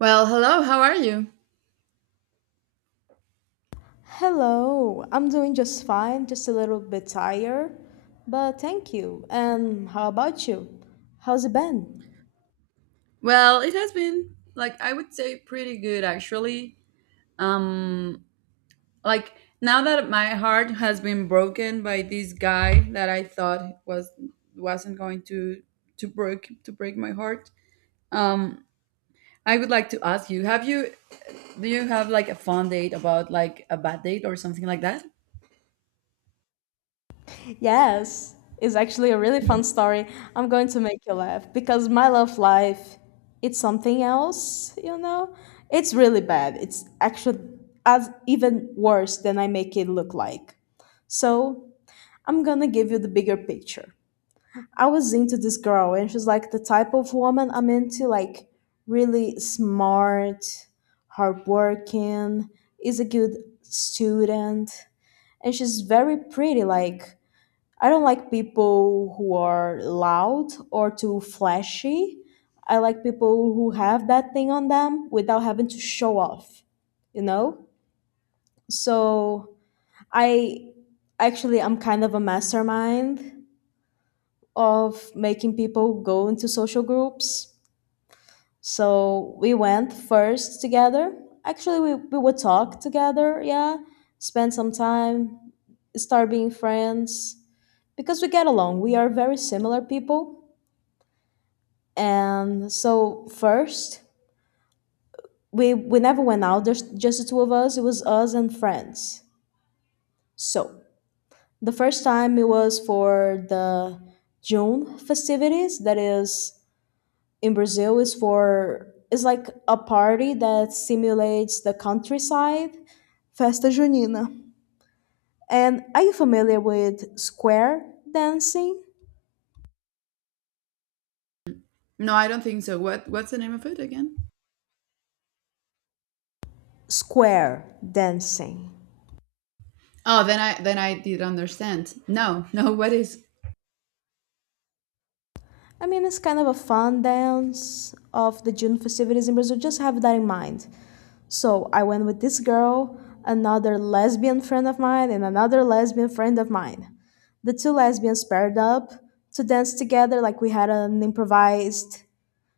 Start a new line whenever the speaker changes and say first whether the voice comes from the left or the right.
right: Well, hello, how are you?
left: Hello, I'm doing just fine, just a little bit tired, but thank you. And how about you? How's it been?
right: Well, it has been, like I would say, pretty good actually. Um like, now that my heart has been broken by this guy that I thought wasn't going to break my heart. Um I would like to ask you, have you do you have, like, a fun date about, like, a bad date or something like that?
left: Yes, it's actually a really fun story. I'm going to make you laugh because my love life, it's something else, you know? It's really bad. It's actually as even worse than I make it look like. So, I'm gonna give you the bigger picture. I was into this girl, and she's like the type of woman I'm into, like really smart, hardworking, is a good student, and she's very pretty. Like, I don't like people who are loud or too flashy. I like people who have that thing on them without having to show off, you know? So I actually, I'm kind of a mastermind of making people go into social groups. So we went first together. Actually, we would talk together, yeah, spend some time, start being friends because we get along. We are very similar people. And so, first, we never went out, there's just the two of us, it was us and friends. So, the first time it was for the June festivities, that is in Brazil, is like a party that simulates the countryside, Festa Junina. And are you familiar with square dancing?
right: No, I don't think so. What's the name of it again?
left: Square dancing.
right: Oh, then I did understand. No, no, what is
left: I mean, it's kind of a fun dance of the June festivities in Brazil. Just have that in mind. So I went with this girl, another lesbian friend of mine, and another lesbian friend of mine. The two lesbians paired up to dance together, like we had an improvised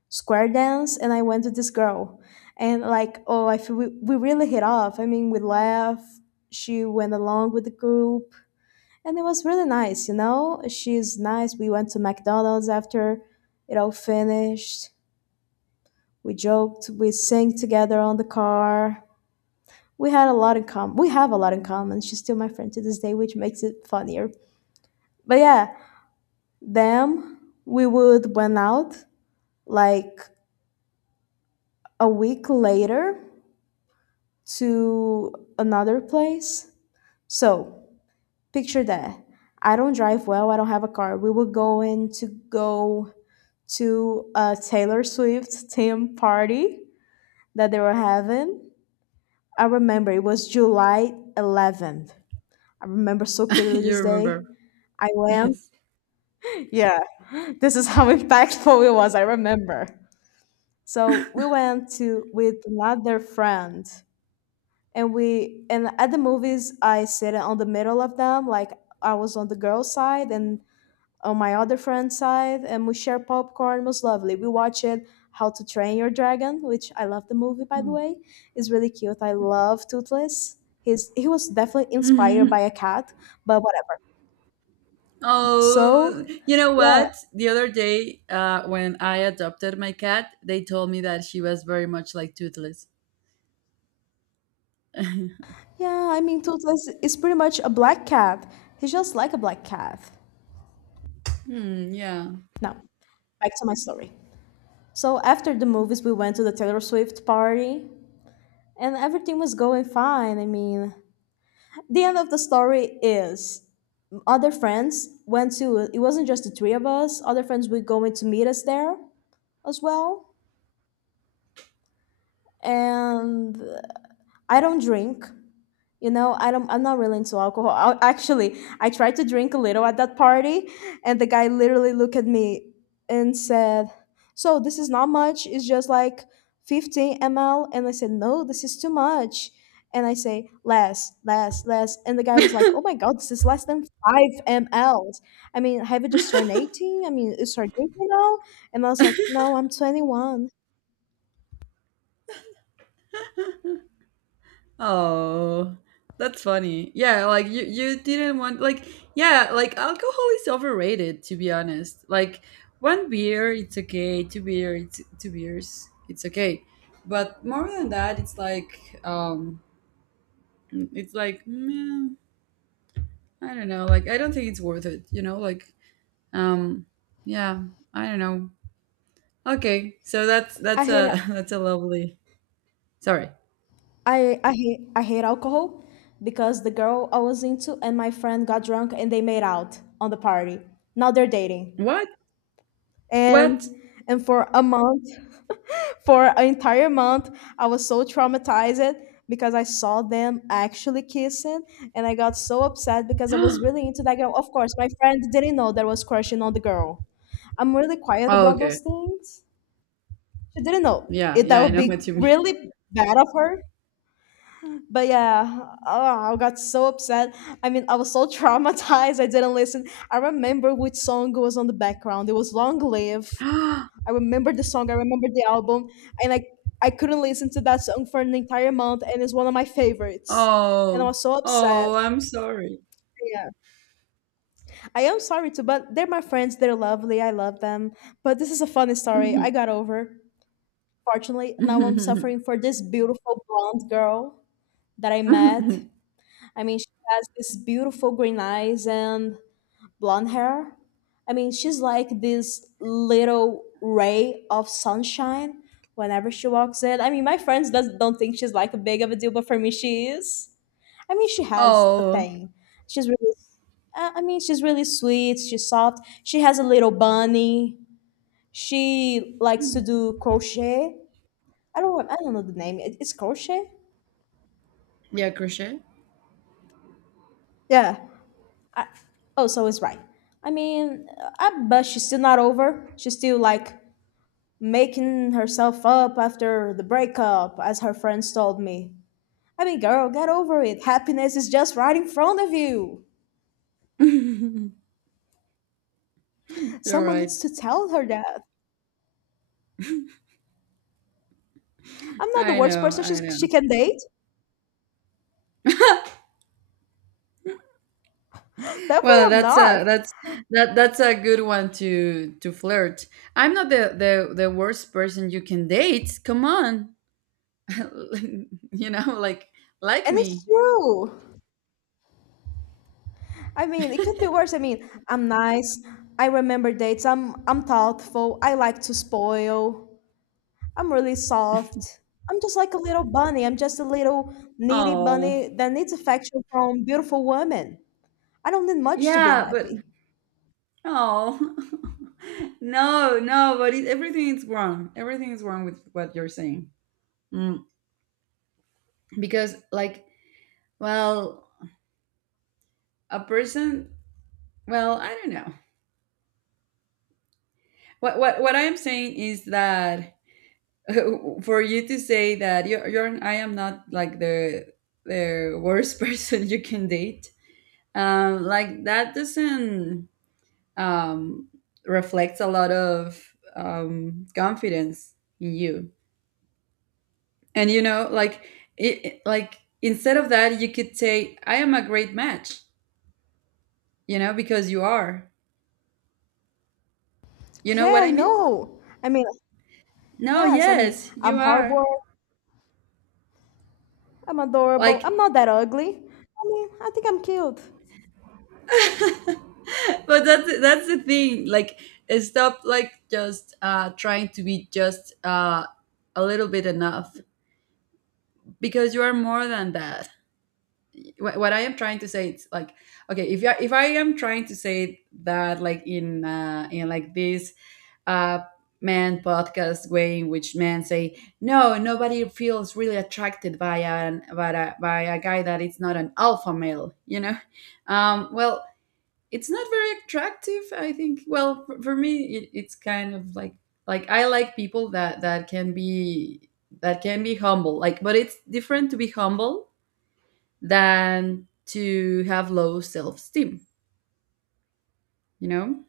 left: square dance, and I went with this girl. And like, oh, I feel we really hit off. I mean, we laughed. She went along with the group, and it was really nice, you know? She's nice. We went to McDonald's after it all finished. We joked, we sang together on the car. We had a lot in common. We have a lot in common. She's still my friend to this day, which makes it funnier. But yeah, them we would went out like a week later to another place. So picture that. I don't drive well, I don't have a car. We were going to go to a Taylor Swift team party that they were having. I remember it was July 11th. I remember so clearly
right: you
left: this
right: remember?
left: day. I went.
right: Yes.
left: Yeah, this is how impactful it was. I remember. So we went to with another friend, and at the movies, I sit on the middle of them. Like, I was on the girl's side and on my other friend's side, and we share popcorn. It was lovely. We watched How to Train Your Dragon, which I love the movie, by the way. Is really cute. I love Toothless. He was definitely inspired by a cat, but whatever.
right: Oh,
left: So
right: you know
left: yeah.
right: what? The other day, when I adopted my cat, they told me that she was very much like Toothless.
left: Yeah, I mean, Toothless is pretty much a black cat. He's just like a black cat.
right: Hmm, yeah.
left: Now, back to my story. So after the movies, we went to the Taylor Swift party, and everything was going fine. I mean, the end of the story is other friends went to. It wasn't just the three of us. Other friends were going to meet us there as well. And I don't drink. You know, I don't. I'm not really into alcohol. Actually, I tried to drink a little at that party, and the guy literally looked at me and said, "So this is not much. It's just like 15 mL." And I said, "No, this is too much." And I say, "Less, less, less." And the guy was like, "Oh my god, this is less than 5 mLs. I mean, have you just turned 18? I mean, you start drinking now?" And I was like, "No, I'm 21."
right: Oh, that's funny. Yeah, like you didn't want, like, yeah, like alcohol is overrated, to be honest. Like, one beer, it's okay. Two beers, it's okay. But more than that, it's like meh, I don't know. Like, I don't think it's worth it. Like, Um, yeah, I don't know. Okay, so
left: I
right: that's
left: hate it.
right: a that's a lovely. Sorry,
left: I hate alcohol because the girl I was into and my friend got drunk and they made out on the party. Now they're dating.
right: what? What?
left: And and for a month, for an entire month, I was so traumatized because I saw them actually kissing, and I got so upset because I was really into that girl. Of course, my friend didn't know that I was crushing on the girl. I'm really quiet
right: Oh,
left: about
right: okay.
left: those things. She didn't know.
right: Yeah,
left: It
right: yeah,
left: That
right: I
left: would
right: know what
left: be
right: you mean.
left: really bad of her. But yeah, oh, I got so upset. I mean, I was so traumatized. I didn't listen. I remember which song was on the background. It was Long Live. I remember the song. I remember the album, and I couldn't listen to that song for an entire month, and it's one of my favorites. And I
right: Oh,
left: was so upset.
right: oh, I'm sorry.
left: Yeah, I am sorry too, but they're my friends. They're lovely. I love them. But this is a funny story. I got over. Fortunately, now I'm suffering for this beautiful blonde girl that I mean, she has this beautiful green eyes and blonde hair. I mean, she's like this little ray of sunshine whenever she walks in. I mean, my friends don't think she's like a big of a deal, but for me, she is. I mean, she has a
right: Oh,
left: thing. She's really, I mean, she's really sweet. She's soft. She has a little bunny. She likes to do crochet. I don't know the name. It's crochet.
right: yeah, crochet.
left: Yeah, I, oh, so it's right. I mean, I bet she's still not over. She's still like making herself up after the breakup, as her friends told me. I mean, girl, get over it. Happiness is just right in front of you.
right: You're
left: Someone
right: right.
left: needs to tell her that. I'm not the
right: I
left: worst
right: know,
left: person
right: I
left: she
right: know.
left: can date. Definitely
right: Well,
left: I'm not.
right: that's a good one to flirt. I'm not the worst person you can date. Come on. You know, like,
left: And it's
right: me.
left: true. I mean, it could be worse. I mean, I'm nice. I remember dates. I'm thoughtful. I like to spoil. I'm really soft. I'm just like a little bunny. I'm just a little needy
right: Oh,
left: bunny that needs affection from beautiful women. I don't need much to be
right: yeah, but
left: happy.
right: oh, no, no, but everything is wrong. Everything is wrong with what you're saying. Mm, because, like, well, a person, well, I don't know. What I am saying is that for you to say that you're I am not, like, the worst person you can date. Like, that doesn't, um, reflects a lot of, confidence in you. And, like like, instead of that, you could say, "I am a great match," because you are. You know
left: Yeah,
right: what
left: I
right: I mean?
left: know. I mean,
right: No,
left: yes, I mean,
right: yes, you
left: I'm
right: are.
left: hardworking. I'm adorable.
right: Like,
left: I'm not that ugly. I mean, I think I'm cute.
right: but that's the thing. Like, stop, like just trying to be just a little bit enough, because you are more than that. What I am trying to say it's like, okay, if if I am trying to say that, like in like this uh, man podcast way in which men say no nobody feels really attracted by an by by a guy that it's not an alpha male, well, it's not very attractive, I think. Well, for, me, it's kind of like I like people that can be humble, like, but it's different to be humble than to have low self esteem, you know?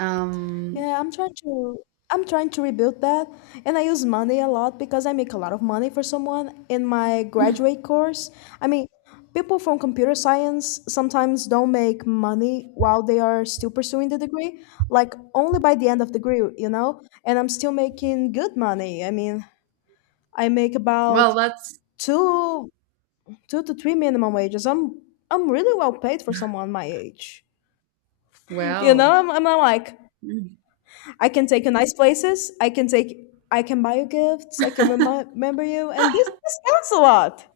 right: Um,
left: Yeah, I'm trying to rebuild that, and I use money a lot because I make a lot of money for someone in my graduate course. I mean, people from computer science sometimes don't make money while they are still pursuing the degree, like only by the end of the degree, you know? And I'm still making good money. I mean, I make
right: well,
left: about
right: that's,
left: two two to three minimum wages. I'm really well paid for someone my age. You know,
right: well.
left: I'm not like I can take you nice places. I can take. I can buy you gifts. I can remember you, and this counts a lot.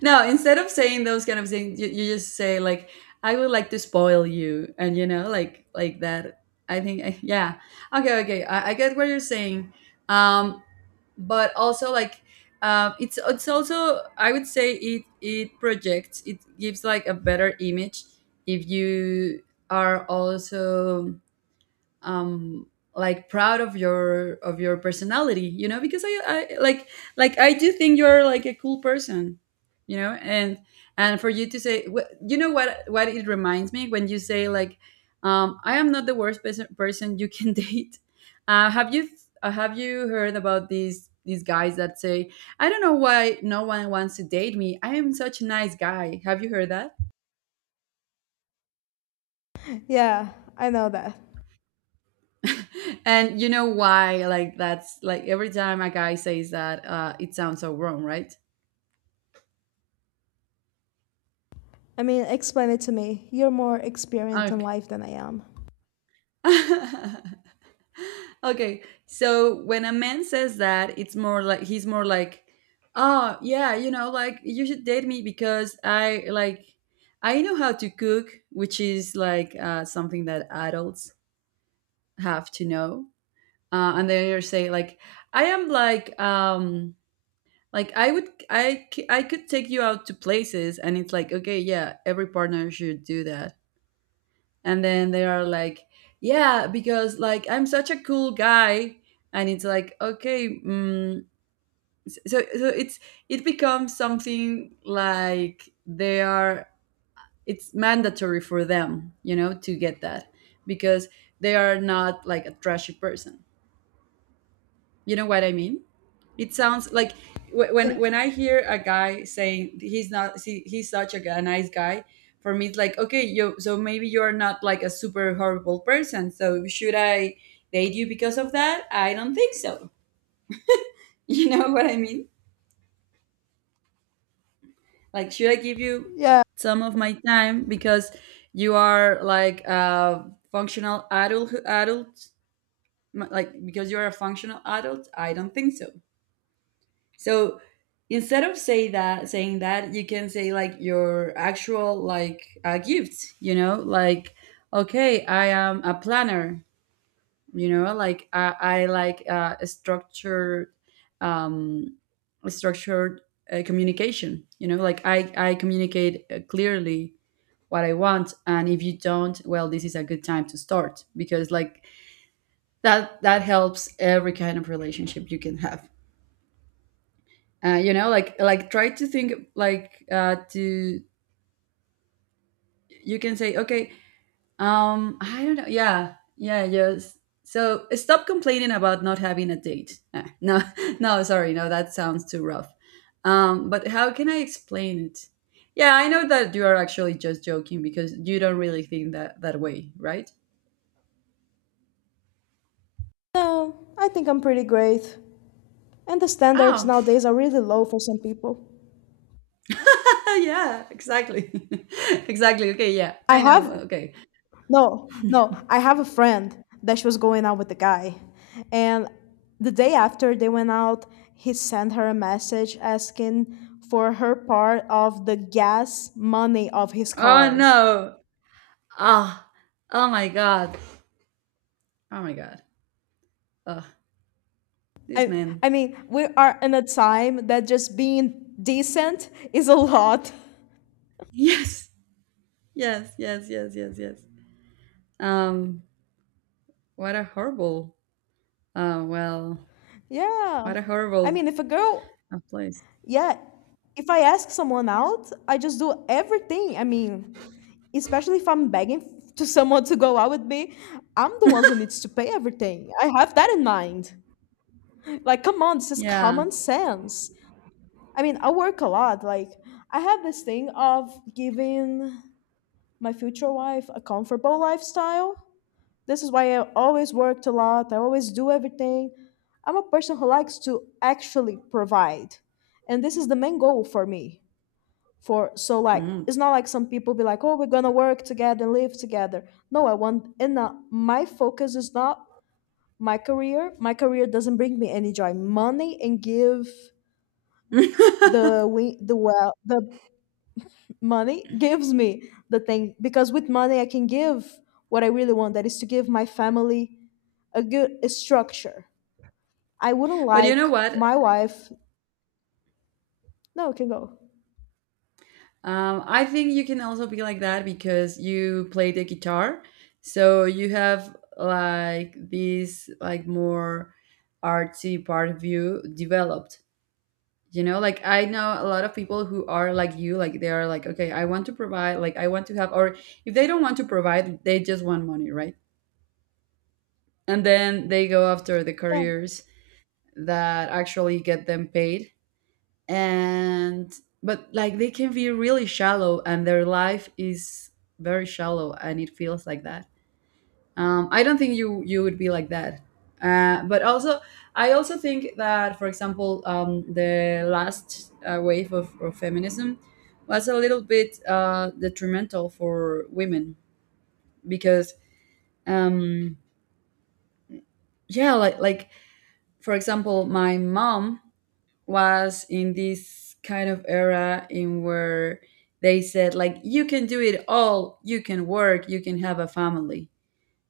right: No, instead of saying those kind of things, you just say, like, I would like to spoil you. And, like, that. I think, yeah. Okay, okay. I get what you're saying. Um, but also, like, it's also, I would say, it projects, it gives like a better image if you are also, um like, proud of your personality, because I like, I do think you're like a cool person, and for you to say, you know what it reminds me when you say, like, I am not the worst person you can date. Have you heard about these guys that say, "I don't know why no one wants to date me. I am such a nice guy"? Have you heard that?
left: Yeah, I know that.
right: And you know why? Like, that's like every time a guy says that, it sounds so wrong, right?
left: I mean, explain it to me. You're more experienced in
right: Okay.
left: life than I am.
right: Okay, so when a man says that, it's more like, he's more like, "Oh, yeah, you know, like, you should date me because I, like, I know how to cook," which is like, something that adults have to know. Uh, and they say, like, "I am," like, like I would, I could take you out to places. And it's like, okay, yeah, every partner should do that. And then they are like, yeah, because like, I'm such a cool guy. And it's like, okay, so it's, it becomes something like they are. It's mandatory for them, to get that, because they are not like a trashy person. You know what I mean? It sounds like, wh-
left: Yeah.
right: when when I hear a guy saying he's not see, he's such a nice guy, for me it's like, okay, you so maybe you're not like a super horrible person. So should I date you because of that? I don't think so. You know what I mean? Like, should I give you
left: Yeah.
right: some of my time because you are, like, a functional adult, like, because you're a functional adult? I don't think so. So instead of saying that, you can say, like, your actual, like, gifts. Like, okay, I am a planner. Like, I like, structured, um, structured, communication. Like, I communicate, clearly, what I want, and if you don't, well, this is a good time to start, because like, that helps every kind of relationship you can have. Like, try to think, like, to you can say, okay, I don't know. Yeah, yeah, yes. So stop complaining about not having a date. No, no, sorry, no, that sounds too rough. But how can I explain it? Yeah, I know that you are actually just joking, because you don't really think that that way, right?
left: No, I think I'm pretty great. And the standards
right: Oh,
left: nowadays are really low for some people.
right: yeah, exactly. Exactly. Okay. Yeah,
left: I
right: I know.
left: have
right: Okay.
left: No, no. I have a friend that she was going out with the guy. And the day after they went out, he sent her a message asking for her part of the gas money of his
right: Oh,
left: car.
right: no. Ah. Oh, oh my god. Oh my god. Ugh, this man.
left: I mean, we are in a time that just being decent is a lot.
right: Yes, yes, yes, yes, yes, yes. Um, what a horrible. Well,
left: Yeah.
right: what a
left: I
right: horrible,
left: mean, if a girl,
right: place.
left: yeah, if I ask someone out, I just do everything. I mean, especially if I'm begging to someone to go out with me, I'm the one who needs to pay everything. I have that in mind. Like, come on, this is
right: Yeah.
left: common sense. I mean, I work a lot. Like, I have this thing of giving my future wife a comfortable lifestyle. This is why I always worked a lot. I always do everything. I'm a person who likes to actually provide. And this is the main goal for me. For so, like,
right: Mm.
left: it's not like some people be like, oh, we're gonna work together and live together. No, I want, and my focus is not my career. My career doesn't bring me any joy. Money and give the money gives me the thing, because with money I can give what I really want, that is to give my family a good a structure. I wouldn't
right: But you
left: like
right: know what?
left: my wife. No, it can go.
right: I think you can also be like that because you play the guitar, so you have, like, this, like, more artsy part of you developed. Like, I know a lot of people who are like you. Like, they are like, okay, I want to provide, like, I want to have. Or if they don't want to provide, they just want money, right? And then they go after the
left: Yeah,
right: careers that actually get them paid. And but, like, they can be really shallow, and their life is very shallow, and it feels like that. I don't think you would be like that. But also, I also think that, for example, the last, wave of feminism was a little bit, detrimental for women, because, um, yeah, like, for example, my mom was in this kind of era in where they said, like, you can do it all, you can work, you can have a family.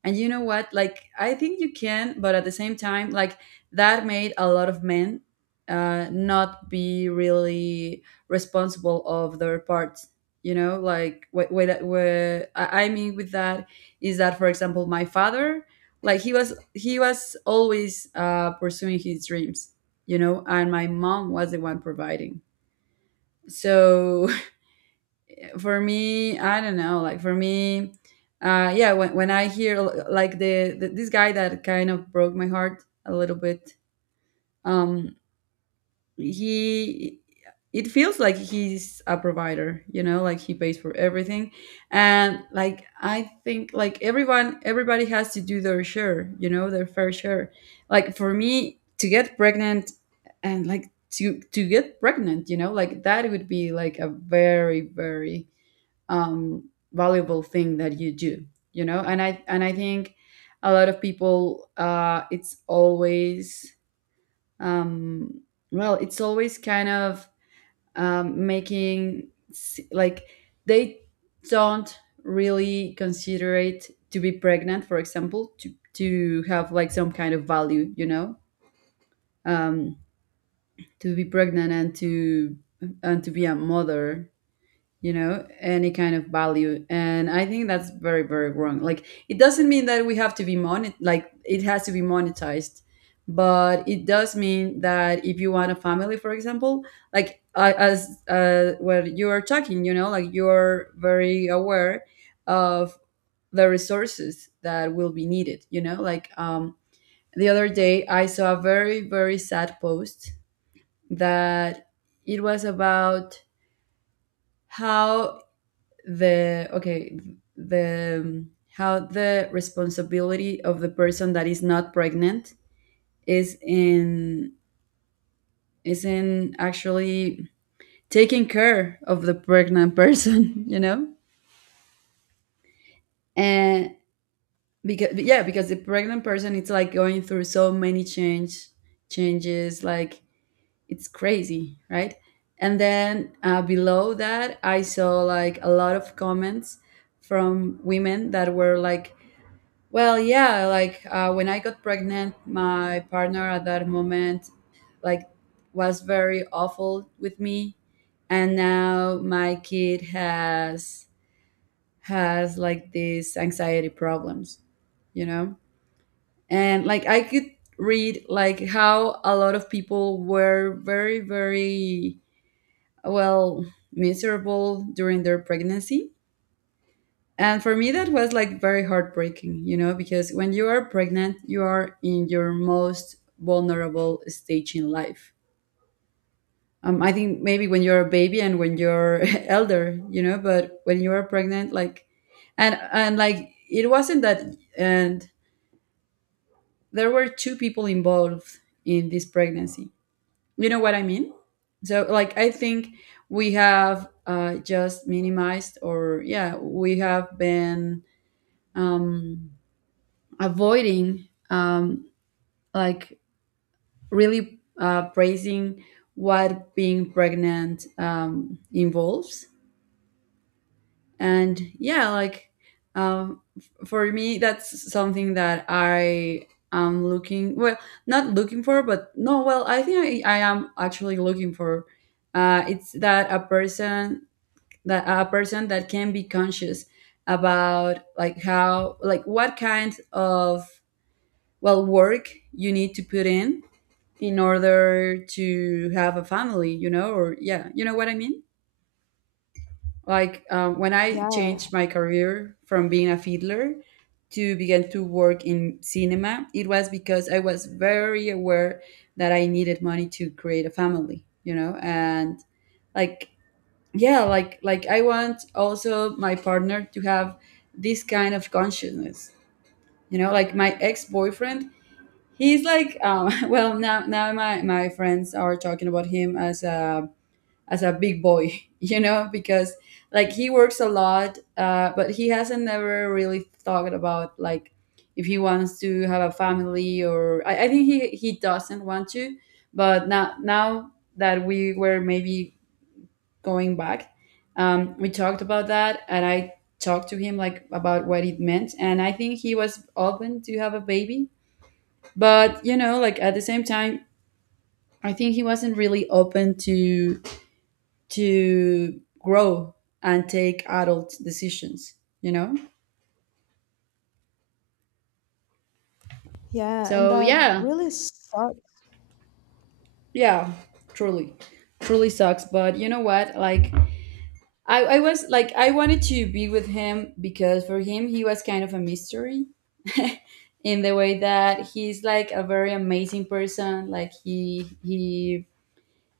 right: And you know what? Like, I think you can, but at the same time, like, that made a lot of men, not be really responsible of their parts. Like, what I mean with that is that, for example, my father, like, he was always, pursuing his dreams. And my mom was the one providing. So for me, I don't know, like, for me yeah, when I hear like the this guy that kind of broke my heart a little bit, um he, it feels like he's a provider, you know, like he pays for everything. And like I think, like, everyone everybody has to do their share, you know, their fair share. Like for me to get pregnant, and like to get pregnant, you know, like that would be like a very very valuable thing that you do, you know. And I think a lot of people, it's always um, well, it's always kind of making s- like they don't really consider it, to be pregnant for example, to have like some kind of value, you know, um, to be pregnant and to, and to be a mother, you know, any kind of value. And I think that's very very wrong. Like it doesn't mean that we have to be monet like it has to be monetized, but it does mean that if you want a family, for example, like as what you are talking, you know, like you're very aware of the resources that will be needed, you know, like, the other day I saw a very very sad post that, it was about how, the okay the how the responsibility of the person that is not pregnant is in, is in actually taking care of the pregnant person, you know. And because, yeah, because the pregnant person, it's like going through so many changes. Like it's crazy, right? And then below that I saw like a lot of comments from women that were like, well, yeah, like when I got pregnant, my partner at that moment, like, was very awful with me, and now my kid has like these anxiety problems, you know. And like I could read like how a lot of people were very very, well, miserable during their pregnancy. And for me, that was like very heartbreaking, you know, because when you are pregnant, you are in your most vulnerable stage in life. I think maybe when you're a baby and when you're elder, you know, but when you are pregnant, like, and like it wasn't that, and there were two people involved in this pregnancy. You know what I mean? So like, I think we have just minimized, or yeah, we have been Um, avoiding like really praising what being pregnant involves. And yeah, like, for me that's something that I am looking well not looking for, but no, well, I am actually looking for, it's that a person, that a person that can be conscious about like how, like what kind of, well, work you need to put in order to have a family, you know, or yeah, you know what I mean? Like, when I
left: yeah,
right: changed my career from being a fiddler to begin to work in cinema, it was because I was very aware that I needed money to create a family, you know, and like, yeah, like, I want also my partner to have this kind of consciousness. You know, like my ex-boyfriend, he's like, well, now my friends are talking about him as a, as a big boy, you know, because like he works a lot, but he hasn't never really thought about like if he wants to have a family, or I think he doesn't want to. But now that we were maybe going back, we talked about that, and I talked to him like about what it meant, and I think he was open to have a baby, but, you know, like at the same time, I think he wasn't really open to grow and take adult decisions, you know.
left: yeah, and
right: So
left: that
right: yeah.
left: really sucks.
right: Yeah. Truly, truly sucks. But you know what? Like, I was like, I wanted to be with him because, for him, he was kind of a mystery, in the way that he's like a very amazing person. Like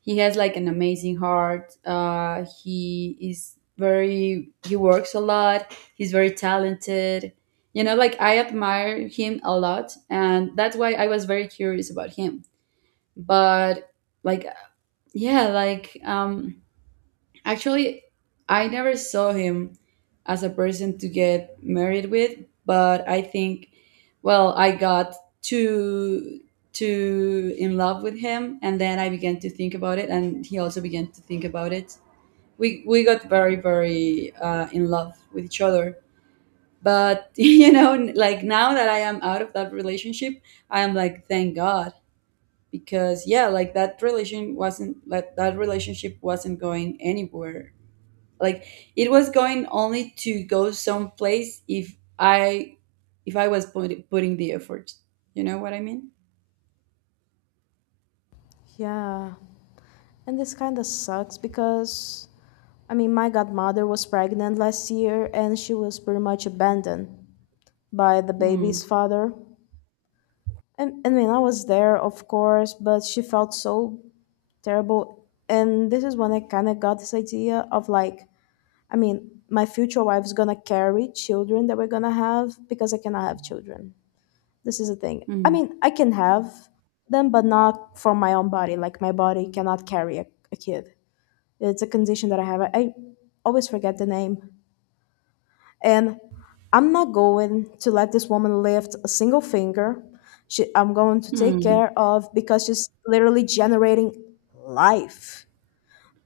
right: he has like an amazing heart. He is very, he works a lot, he's very talented. You know, like I admire him a lot, and that's why I was very curious about him. But like, yeah, like, actually, I never saw him as a person to get married with, but I think, well, I got too too in love with him, and then I began to think about it, and he also began to think about it. We got very very in love with each other. But you know, like now that I am out of that relationship, I am like, thank God. Because, yeah, like that relation wasn't, like that relationship wasn't going anywhere. Like it was going only to go someplace if I was putting the effort. You know what I mean?
left: Yeah. And this kind of sucks because, I mean, my godmother was pregnant last year and she was pretty much abandoned by the baby's
right: Hmm.
left: father. And I mean, I was there, of course, but she felt so terrible. And this is when I kind of got this idea of like, I mean, my future wife's gonna carry children that we're gonna have because I cannot have children. This is the thing. I
right: Hmm.
left: mean, I can have them, but not from my own body. Like, my body cannot carry a kid. It's a condition that I have. I always forget the name. And I'm not going to let this woman lift a single finger. She, I'm going to take
right: Hmm.
left: care of, because she's literally generating life.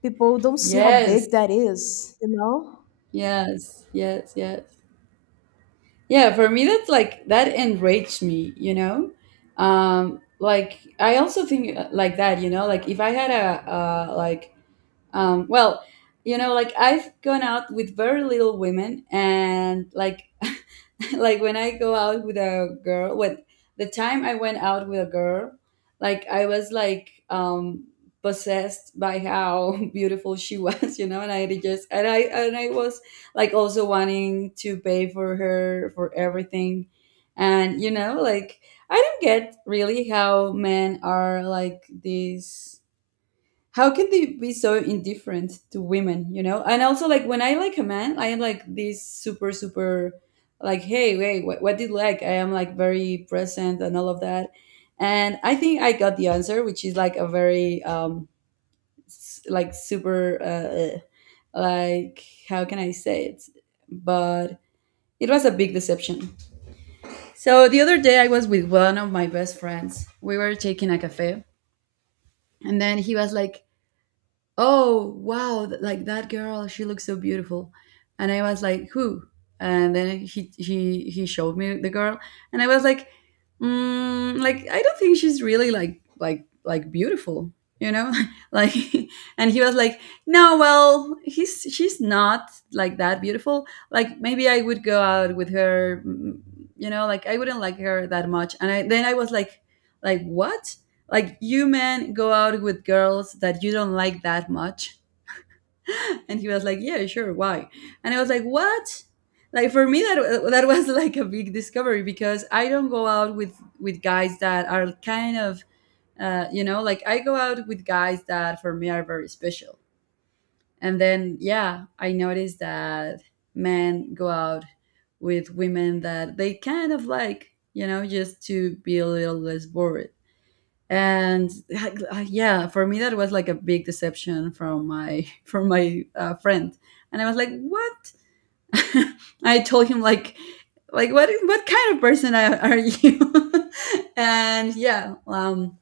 left: People don't see how
right: Yes.
left: big that is, you know?
right: Yes, yes, yes. Yeah, for me that's like, that enraged me, you know. Like I also think, like that, you know, like if I had a, like, well, you know, like I've gone out with very little women, and like, like when I go out with a girl, when the time I went out with a girl, like I was like, possessed by how beautiful she was, you know, and I did just and I was like also wanting to pay for her for everything, and, you know, like I don't get really how men are like these, how can they be so indifferent to women? You know. And also, like, when I like a man, I am like this super super like, hey, wait, what did you, like I am like very present and all of that. And I think I got the answer, which is like a very like super, like how can I say it? But it was a big deception. So the other day I was with one of my best friends, we were taking a cafe, and then he was like, oh wow, like, that girl, she looks so beautiful. And I was like, who? And then he showed me the girl, and I was like, mm, like I don't think she's really like beautiful, you know. Like, and he was like, no, well, he's she's not like that beautiful, like maybe I would go out with her. Mm, you know, like I wouldn't like her that much. And I was like what? Like, you men go out with girls that you don't like that much? And he was like, yeah, sure, why? And I was like, what? Like, for me, that was like a big discovery, because I don't go out with guys that are kind of, you know, like I go out with guys that for me are very special. And then, yeah, I noticed that men go out with women that they kind of like, you know, just to be a little less bored. And yeah, for me that was like a big deception from my from my friend. And I was like, what? I told him like what kind of person are you? And yeah,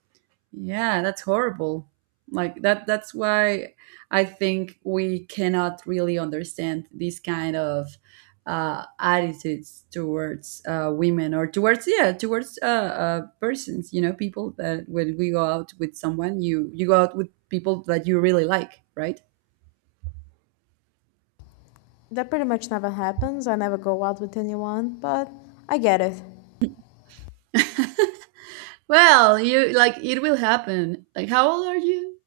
right: yeah, that's horrible. Like that's why I think we cannot really understand these kind of attitudes towards women, or towards, yeah, towards persons, you know, people. That when we go out with someone, you go out with people that you really like, right?
left: That pretty much never happens. I never go out with anyone, but I get it.
right: Well, you, like, it will happen. Like, how old are you?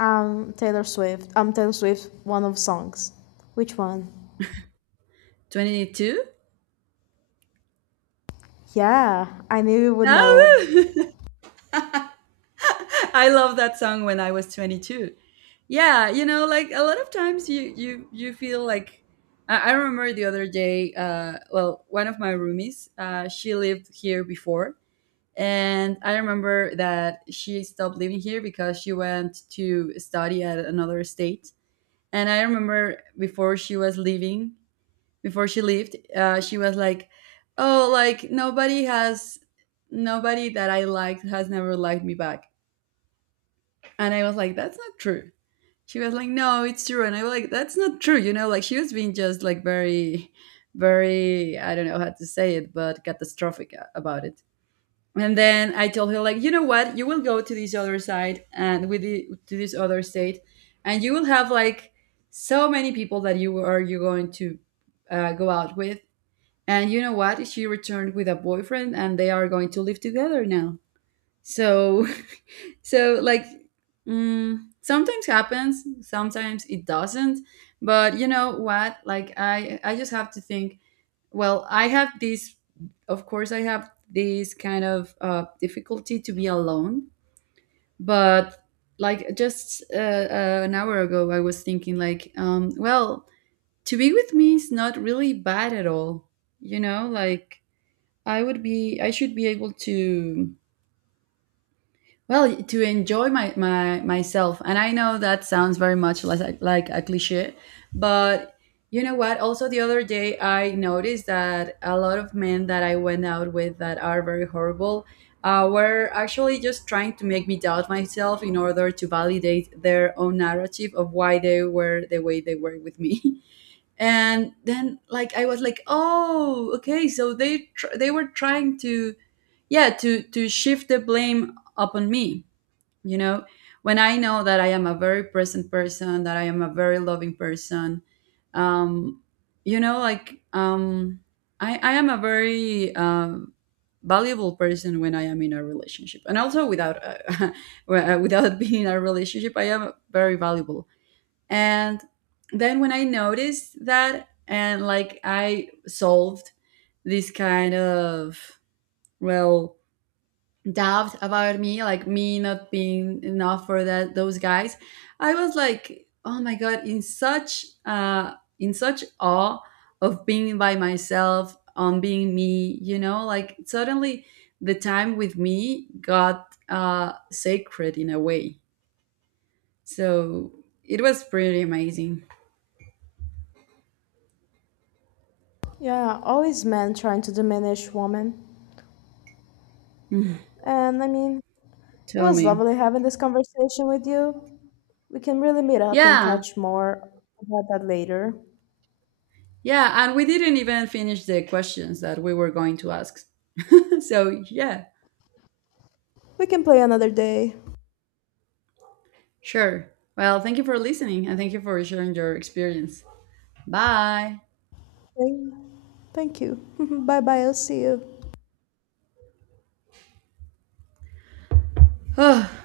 left: I'm Taylor Swift. I'm Taylor Swift, one of songs. Which one?
right: 22.
left: Yeah, I knew you would know.
right: Oh, I love that song when I was 22. Yeah, you know, like a lot of times you, you, you feel like, I remember the other day. Well, one of my roomies, she lived here before, and I remember that she stopped living here because she went to study at another state. And I remember before she was leaving, before she left, she was like, "Oh, like nobody has, nobody that I liked has never liked me back." And I was like, that's not true. She was like, no, it's true. And I was like, that's not true. You know, like she was being just like very, very, I don't know how to say it, but catastrophic about it. And then I told her, like, you know what? You will go to this other side, and with the, to this other state, and you will have like so many people that you going to go out with. And you know what? She returned with a boyfriend, and they are going to live together now. So so like, mm, sometimes happens, sometimes it doesn't. But you know what? Like I just have to think, well, I have this, of course, I have this kind of difficulty to be alone. But like, just an hour ago, I was thinking like, well, to be with me is not really bad at all. You know, like I would be, I should be able to, well, to enjoy my, my myself. And I know that sounds very much less like a cliche, but you know what? Also, the other day I noticed that a lot of men that I went out with that are very horrible were actually just trying to make me doubt myself in order to validate their own narrative of why they were the way they were with me. And then, like, I was like, oh, okay, so they were trying to, yeah, to shift the blame upon me, you know. When I know that I am a very present person, that I am a very loving person, um you know, like I am a very valuable person when I am in a relationship, and also without, well, without being in a relationship, I am very valuable. And then when I noticed that, and like I solved this kind of, well, doubt about me, like me not being enough for that those guys, I was like, oh my god, in such awe of being by myself, on being me, you know, like suddenly the time with me got sacred in a way. So it was pretty amazing.
left: Yeah, always men trying to diminish women.
right: Mm.
left: And I mean, it
right: Tell
left: was
right: me.
left: lovely having this conversation with you. We can really meet up and
right: Yeah.
left: catch more about that later.
right: Yeah, and we didn't even finish the questions that we were going to ask. So, yeah.
left: We can play another day.
right: Sure. Well, thank you for listening, and thank you for sharing your experience. Bye.
left: Thank Thank you. Bye bye, I'll see you.